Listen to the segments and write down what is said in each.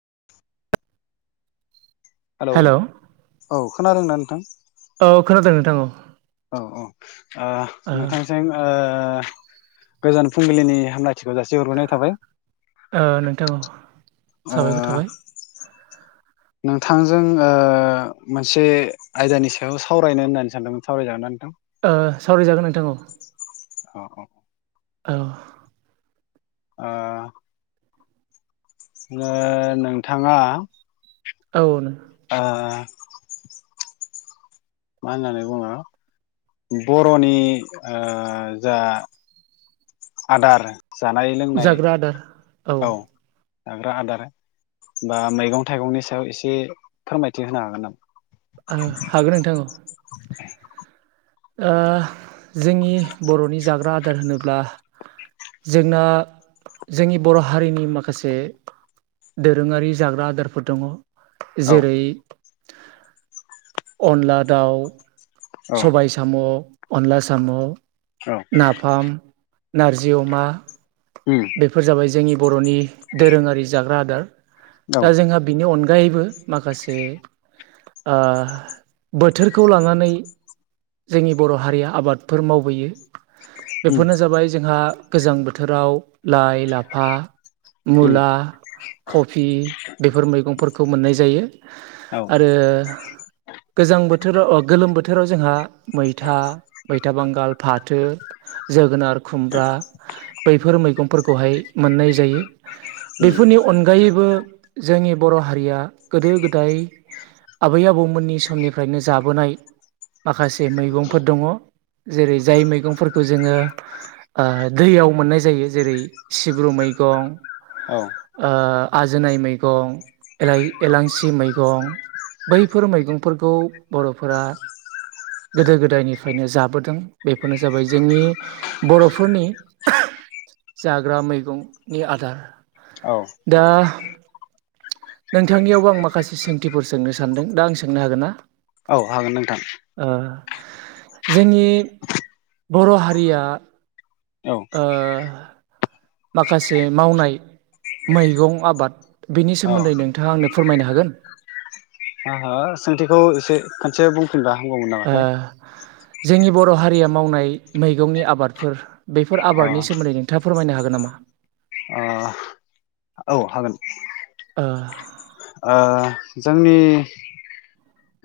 [unintelligible] Hello औ खोनादोंना नोंथां। औ खोनादों नोंथां औ औ औ ओ नोंथांजों ओ गोजान फुंबिलिनि हामलायथि खौ जासि हरग्रोनाय थाबाय ओ नोंथां औ अ साबायखर थाबाय नोंथांजों ओ मोनसे आयदानि सायाव सावरायनो होननानै सानदोंमोन सावरायजागोनना नोंथां। ओ सावरायजागोन नोंथां औ। अ अ। औ। ओ ओ नोंथाङा। औ नो आ मा होननानै बुङो बर'नि ओ जा आदार जानाय लोंनाय जाग्रा आदार औ जाग्रा आदार बा मैगं थाइगंनि सायाव एसे फोरमायथि होनो हागोन नामा। ओ हागोन नोंथां औ। ओ जोंनि बर'नि जाग्रा आदार होनोब्ला जोंना जोंनि बर' हारिनि माखासे दोरोङारि जाग्रा आदारफोर दङ औ जेरै अनला दाउ औ सबाय साम' अनला साम' औ नाफाम नारजि अमा उम बेफोर जाबाय जोंनि बर'नि दोरोङारि जाग्रा आदार औ दा जोंहा बिनि अनगायैबो माखासे ओ बोथोरखौ लानानै जोंनि बर' हारिया आबादफोर मावबोयो उम बेफोरनो जाबाय जोंहा गोजां बोथोराव लाइ लाफा औ मुला कफि बेफोर मैगंफोरखौ मोननाय जायो। औ आरो गोजां बोथोराव ओ गोलोम बोथोराव जोंहा मैथा मैथा बांगाल फाथो जोगोनार खुमब्रा बैफोर मैगंफोरखौहाय मोननाय जायो। बेफोरनि अनगायैबो जोंनि बर' हारिया गोदो गोदाय आबै आबौमोननि समनिफ्रायनो जाबोनाय माखासे मैगंफोर दंङ। जेरै जाय मैगंफोरखौ जोंङो ओ दैयाव मोननाय जायो जेरै सिब्रु मै मैगं औ ओ आजोनाय मैगं एलाय एलांसि मैगं बैफोर मैगंफोरखौ बर'फोरा गोदो गोदायनिफ्रायनो जाबोदों बेफोरनो जाबाय जोंनि बर'फोरनि जाग्रा मैगंनि आदार औ दा नोंथांनियावबो आं माखासे सोंथिफोर सोंनो सान्दों दा आं सोंनो हागोन ना? औ हागोन नोंथां। ओ जोंनि बर' हारिया औ ओ माखासे मावनाय मैगं आबाद बिनि सोमोन्दै नोंथांङा आंनो फोरमायनो हागोन। हो हो सोंथिखौ एसे खनसे बुंफिनबा हामगौमोन ओ नामाथाय जोंनि बर' हारिया मावनाय मैगंनि आबादफोर बेफोर अ आबादनि सोमोन्दै नोंथांङा फोरमायनो हागोन नामा? अ औ हागोन ओ ओ जोंनि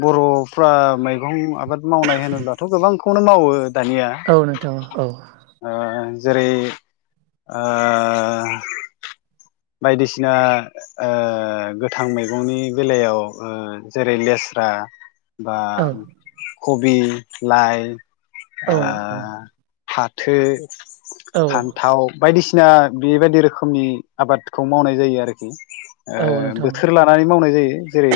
बर'फ्रा मैगं आबाद मावनाय होनोब्लाथ' गोबांखौनो मावो दानिया औ नोंथां औ ओ जेरै ओ बायदिसिना ओ गो गोथां मैगंनि बेलायाव ओ जेरै लेस्रा बा कबि लाइ औ ओ फाथो औ फान्थाव बायदिसिना बेबायदि रोखोमनि आबादखौ मावनाय जायो आरोखि ओ औ नोंथां बोथोर लानानै मावनाय जायो जेरै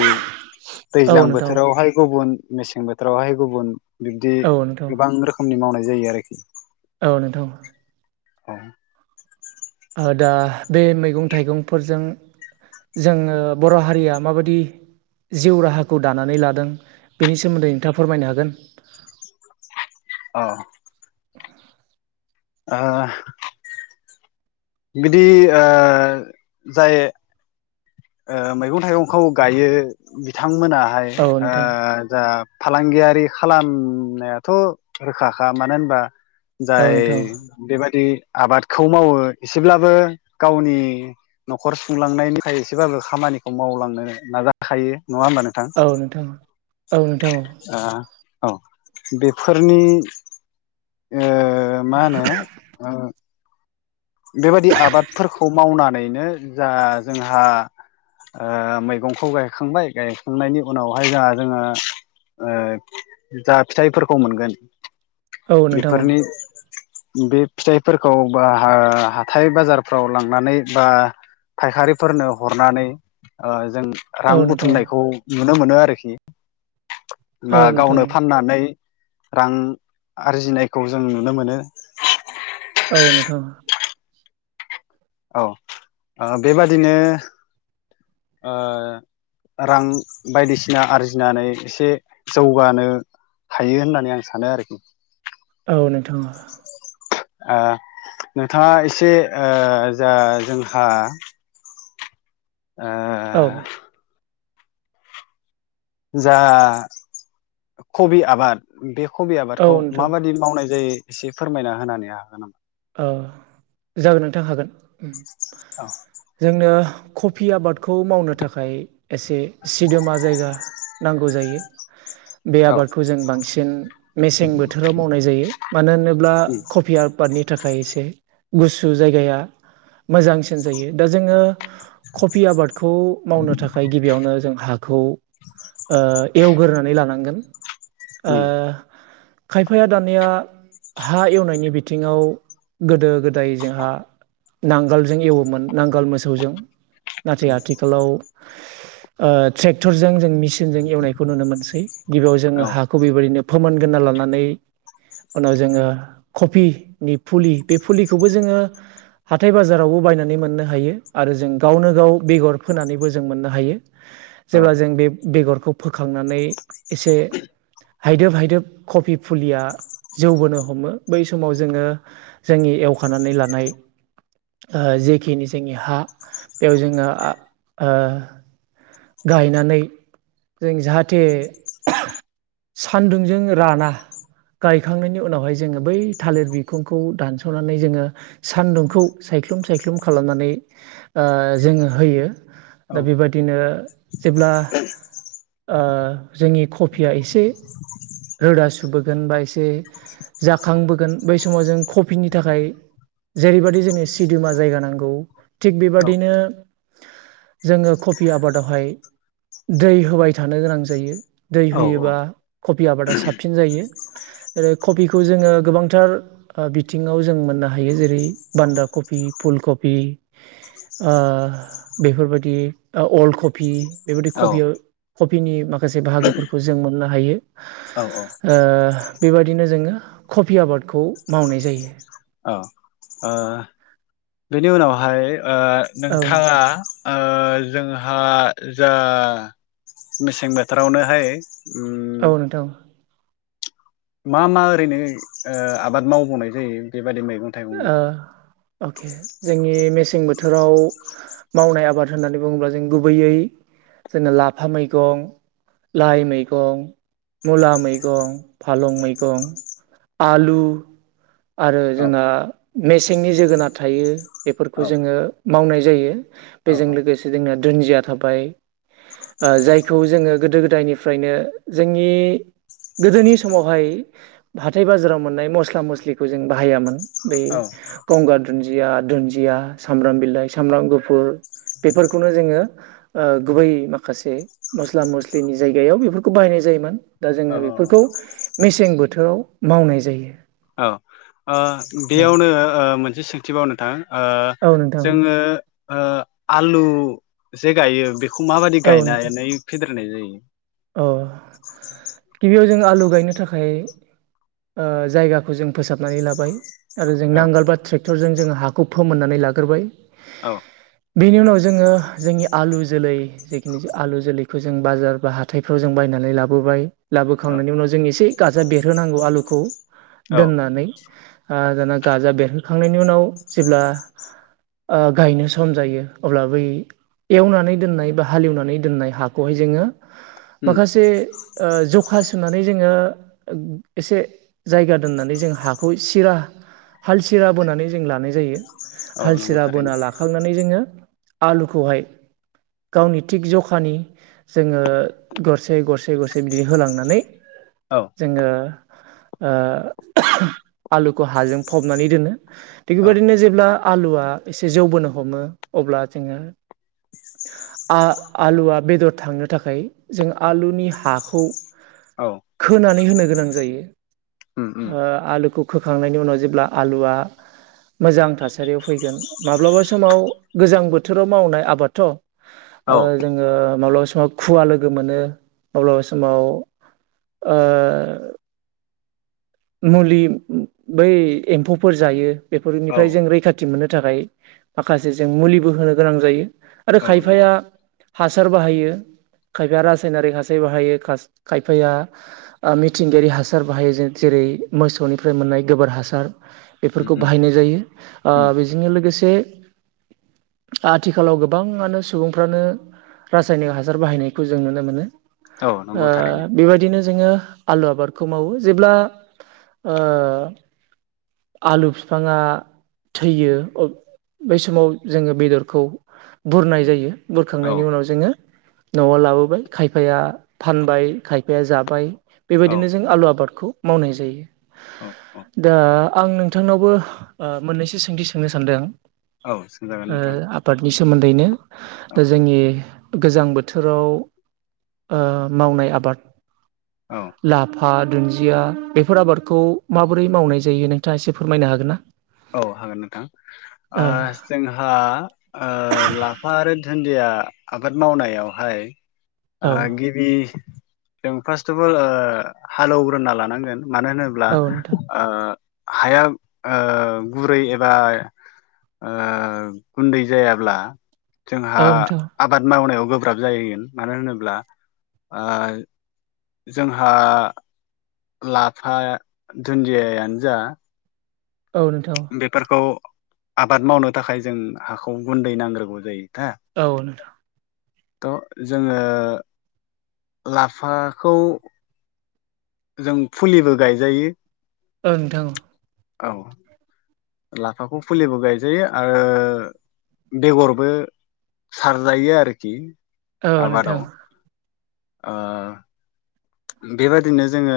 औ दैज्लां नोंथां बोथोरावहाय गुबुन मेसें बोथोरावहाय गुबुन बिब्दि औ नोंथां गोबां रोखोमनि मावनाय जायो आरोखि औ नोंथां औ ओ दा बे मैगं थाइगंफोरजों जोंङो बर' हारिया माबादि जिउ राहाखौ दानानै लादों बिनि सोमोन्दै नोंथांङा फोरमायनो हागोन। अ ओहोहो बिदि ओ जाय ओ मैगं थाइगंखौ गायो बिथांमोना हाय औ ओ नोंथां जा फालांगियारि खालामनायाथ' रोखाखा मानो होनबा औ जाय नोंथां बेबादि आबादखौ मावो एसेब्लाबो गावनि न'खर सुंलांनायनि थाखाय एसेबाबो खामानिखौ मावलांनो नाजाखायो नंङा होमबा नोंथां औ नोंथां औ नोंथां औ औ बेफोरनि ओ मा होनो ओ बेबायाददि आबादफोरखौ मावनानैनो जा जोंहा ओ मैगंखौ गायखांबाय गायखांनायनि उनावहाय जोंहा जोंङो। ओ जा फिथाइफोरखौ मोनगोन। औ नोंथां बेफोरनि बे फिथाइफोरखौ बा ओ हाथाय बाजारफ्राव लांनानै बा फायखारिफोरनो हरनानै ओ जों औ रां नोंथां बुथुमनायखौ नुनो मोनो आरोखि औ बा नोंथां गावनो फाननानै रां आरजिनायखौ जों नुनो मोनो। औ नोंथां। औ ओ बेबादिनो ओ रां बायदिसिना आरजिनानै एसे जौगानो। हायो होननानै आं सानो आरोखि। औ नोंथाङा ओ नोंथाङा एसे ओ जा जोंहा ओ औ जा कबि आबाद बे कबि औ आबादखौ नोंथां माबाददि मावनाय जायो एसे फोरमायना होनानै हागोन नामा? औ जागोन नोंथां हागोन औ जोंनो कफि आबादखौ मावनो थाखाय एसे सिदोमा जायगा नांगौ जायो। [inaudible] बे आबादखौ जों बांसिन मेसें बोथोराव मावनाय जायो मानो होनोब्ला उम कबि आबादनि थाखाय एसे गुसु जायगाया। मोजांसिन जायो दा जोङो कफि आबादखौ मावनो थाखाय गिबियावनो जों हाग हाखौ ओ एवगोरानै लानांगोन। ओ उम खायफाया दानिया हा एवनायनि बिथिङाव गोदो गोदाय जोंहा नांगोलजों एवोमोन नांगोल मोसौजों नाथाय उम आथिखालाव ओ ट्रेक्टरजों जों मिेसिनजों एवनायखौ नुनो मोनसै गिबियाव जोङो औ हाखौ बेबायदिनो। फोमोनगोना लानानै उनाव जोङो कफिनि फुलि बे फुलिखौबो जोङो हाथाय बाजारावबो बायनानै मोननो हायो आरो जों गावनो गाव बेगर फोनानैबो जों मोननो हायो। औ जेब्ला जों बे बेगरखौ फोखांनानै एसे हायदोब हायदोब कबि फुलिया जौ बोनो हमो बै समाव जोङो जोंनि एवखानानै लानाय ओ जेखिनि जोंनि हा बेयाव जोङो ओ गायनानै जों जाहाथे सान्दुंजों राना गायखांनायनि उनावहाय जोङो बै थालिर बिखुंखौ दानस'नानै जोङो सान्दुंखौ सायख्लुम सायख्लुम खालामनानै ओ जोङो होयो दा बेबायदिनो [inaudible] ओ जोंनि कफिया एसे रोदा सुबुबोगोन बा एसे जाखांबोगोन बै समाव जों कफिनि थाखाय। जेरैबदि जोंनि सिदोमा जायगा नांगौ थिग औ बेबादिनो। जोङो खफि आबादाव बेहाय दै होबाय थानो गोनां जायो दै औ होयोबा। कफि आबादा साबसिन जायो जेरै कफिखौ जोङो गोबांथार ओ बिथिङाव जों मोन नो हायो जेरै बान्दा कबि फुल कबि ओ बेफोरबायदि अल्ड कफ कफि बेबायदि औ कफियाव कफिनि माखासे बाहागोफोरखौ जों मोननो हायो। औ औ। बेबायदिनो जोङो कफि आबादखौ मावनाय जायो। औ ओ बेनि उनावहाय ओ औ नोंथाङा नोंथां ओ जोंहा जा मेसें बोथोरावनोहाय उम औ नोंथां मा मा ओरैनो आबाद मावबावनाय जायो बे ओ अके जोंनि मेसें बोथोराव मावनाय आबाद होननानै बुङोब्ला जों गुबैयै जोंनो लाफा मैगं लाइ मैगं मुला मैगं फालं मैगं आलु आ औ जोंङो मेसेंनि जोगोनार थायो बेफोरखौ जोङो मावनाय जायो। औ बेजों लोगोसे जोंना दुन्दिया थाबाय। ओ जायखौ जोङो गोदो गोदायनिफ्रायनो जोंनि गोदोनि समावहाय हाथाय बाजाराव मोननाय मस्ला मस्लिखौ जों बाहायामोन। बे औ गंगार दुन्दिया दुन्दिया सामब्राम बिलाइ सामब्राम गुफुर बेफोरखौनो जोङो ओ गुबै माखासे मस्ला मस्लिनि जायगायाव बेफोरखौ बाहायनाय जायोमोन। दा जोङो औ औ बेफोरखौ मेसें बोथोराव मावनाय जायो। औ ओ बेयावनो ओ मोनसे सोंथिबाव नोंथां। ओ औ नोंथां जोङो ओ आलु जे गायो बे खौ माबायदि औ नोंथां गायनानै फेदेरनाय जायो अ गिबियाव जों आलु गायनो थाखाय ओ जायगाखौ जों फोसाबनानै लाबाय। आरो जों औ नांगोलबा ट्रेक्टरजों जोङो हाखौ फोमोननानै लाग्रोबाय औ बेनि उनाव जोङो जोंनि आलु जोलै जिखेनि जे आलु जोलैखौ जों बाजार बा हा थायफ्राव जों बायनानै लाबोबाय औ लाबोखांनायनि उनाव जों एसे गाजा बेरहोनांगौ आलुखौ औ दोननानै ओ दाना गाजा बेरहोखांनायनि उनाव जेब्ला ओ गायनो सम जायो अब्ला बै एवनानै दोननाय बा हालेवनानै दोननाय हाखौहाय जोङो उम माखासे ओ जखा सुनानै जोङो एसे जायगा दोननानै जों हाखौ सिरा हाल सिरा बोनानै जों लानाय जायो औ हाल नंगौ सिरा बोना थारैनो लाखांनानै जोङो आलुखौहाय गावनि थिग जखानि जोङो गरसे गरसे गरसे बिदिनो होलांनानै औ जोङो ओ आलुखौ हाजों फबनानै दोनो थिग औ बेबायदिनो जेब्ला आलुआ एसे जौबोनो हमो अब्ला जोङो आ आलुआ बेदर थांनो थाखाय जों आलुनि हाखौ औ खोनानै होनो गोनां जायो उम उम ओ आलुखौ फोखांनायनि उनाव जेब्ला आलुआ मोजां थासारियाव फैगोन माब्लाबा समाव गोजां बोथोराव मावनाय आबादथ' ओ औ जोङो माब्लाबा समाव खुवा लो गो मोनो अब्लाबा समाव ओ मुलि बै एम्फौफोर जायो औ बेफोरनिफ्राय जों रैखाथि मोननो थाखाय माखासे जों मुलिबो होनो गोनां जायो आरो औ नंगौ खायफाया हासार बाहायो खायफाया रासायनारिक हासार बाहायो खास खायफाया ओ मिथिंगायारि हासार बाहायो जे जेरै मोसौनिफ्राय मोननाय गोबोर हासार उम बेफोरखौ उम बाहायनाय जायो ओ उम बेजोंनो लोगोसे [inaudible] आथिखालाव गोबाङानो सुबुंफ्रानो रासायनिक हासार बाहायनायखौ जों नुनो मोनो। औ ओ नंगौ थारैनो बेबायदिनो जोङो आलु आबादखौ मावो जेब्ला ओ आलु फिफाङा थैयो अ बै समाव जोङो बेदरखौ बुरनाय जायो औ बुरखांनायनि उनाव जोङो न'आव लाबोबाय खायफाया फानबाय खायफाया जाबाय। औ बेबायदिनो जों आलु आबादखौ मावनाय जायो औ औ दा आं नोंथांनावबो ओ मोननैसो सोंथि सोंनो सान्दों औ सोंजागोन नोंथां सोमोन्दैनो औ दा जोंनि गोजां बोथोराव ओ मावनाय आबाद औ ला फा दुन्दिया बेफोर आबादखौ माबोरै मावनाय जायो नोंथाङा एसे फोरमायनो हागोन ना? औ हागोन नोंथां ओ जोंहा ओ लाफा आरो दुन्दिया आबाद मावनायावहाय ओ आ औ गिबि जों फास्ट अफ अल हालौवग्रोना लानांगोन मानो होनोब्ला औ नोंथां ओ हाया ओ गुरै एबा ओ गुन्दै जायाब्ला जोंहा औ नोंथां आबाद मावनायाव गोब्राब जायोगोन मानो होनोब्ला ओ जोंहा लाफा दुन्दियायानो जा औ नोंथां बेफोरखौ आबाद मावनो थाखाय जों हाखौ गुन्दै नांग्रोगौ जायो दा औ नोंथां थ' जोङो लाफाखौ जों फुलिबो गायजायो ओ नोंथां औ लाफाखौ फुलिबो गायजायो आरो बेगरबो सारजायो आरोखि औ आबादाव नोंथां ओ बेबायदिनो जोङो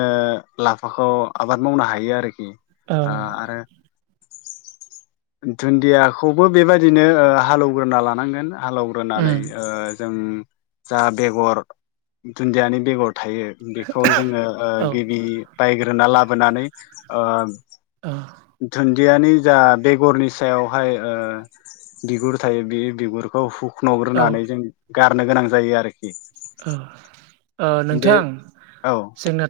लाफाखौ आबाद मावनो हायो आरो खि औ ओ आरो दुन्दियाखौबो बेबादिनो हालौग्रोना लानांगोन हालौग्रोनानै उम ओ जों जा बेगर दुन्दियानि बेगर थायो बेखौ जोङो ओ औ गिबि बायग्रोना लाबोनानै ओ ओ दियानि जा बेगरनि सायावहाय ओ बिगुर थायो बे बिगुरखौ हु खन' औ ग्रोनानै जों गारनो गोनां जायो आरोखि ओ ओ बे नोंथां औ जोंना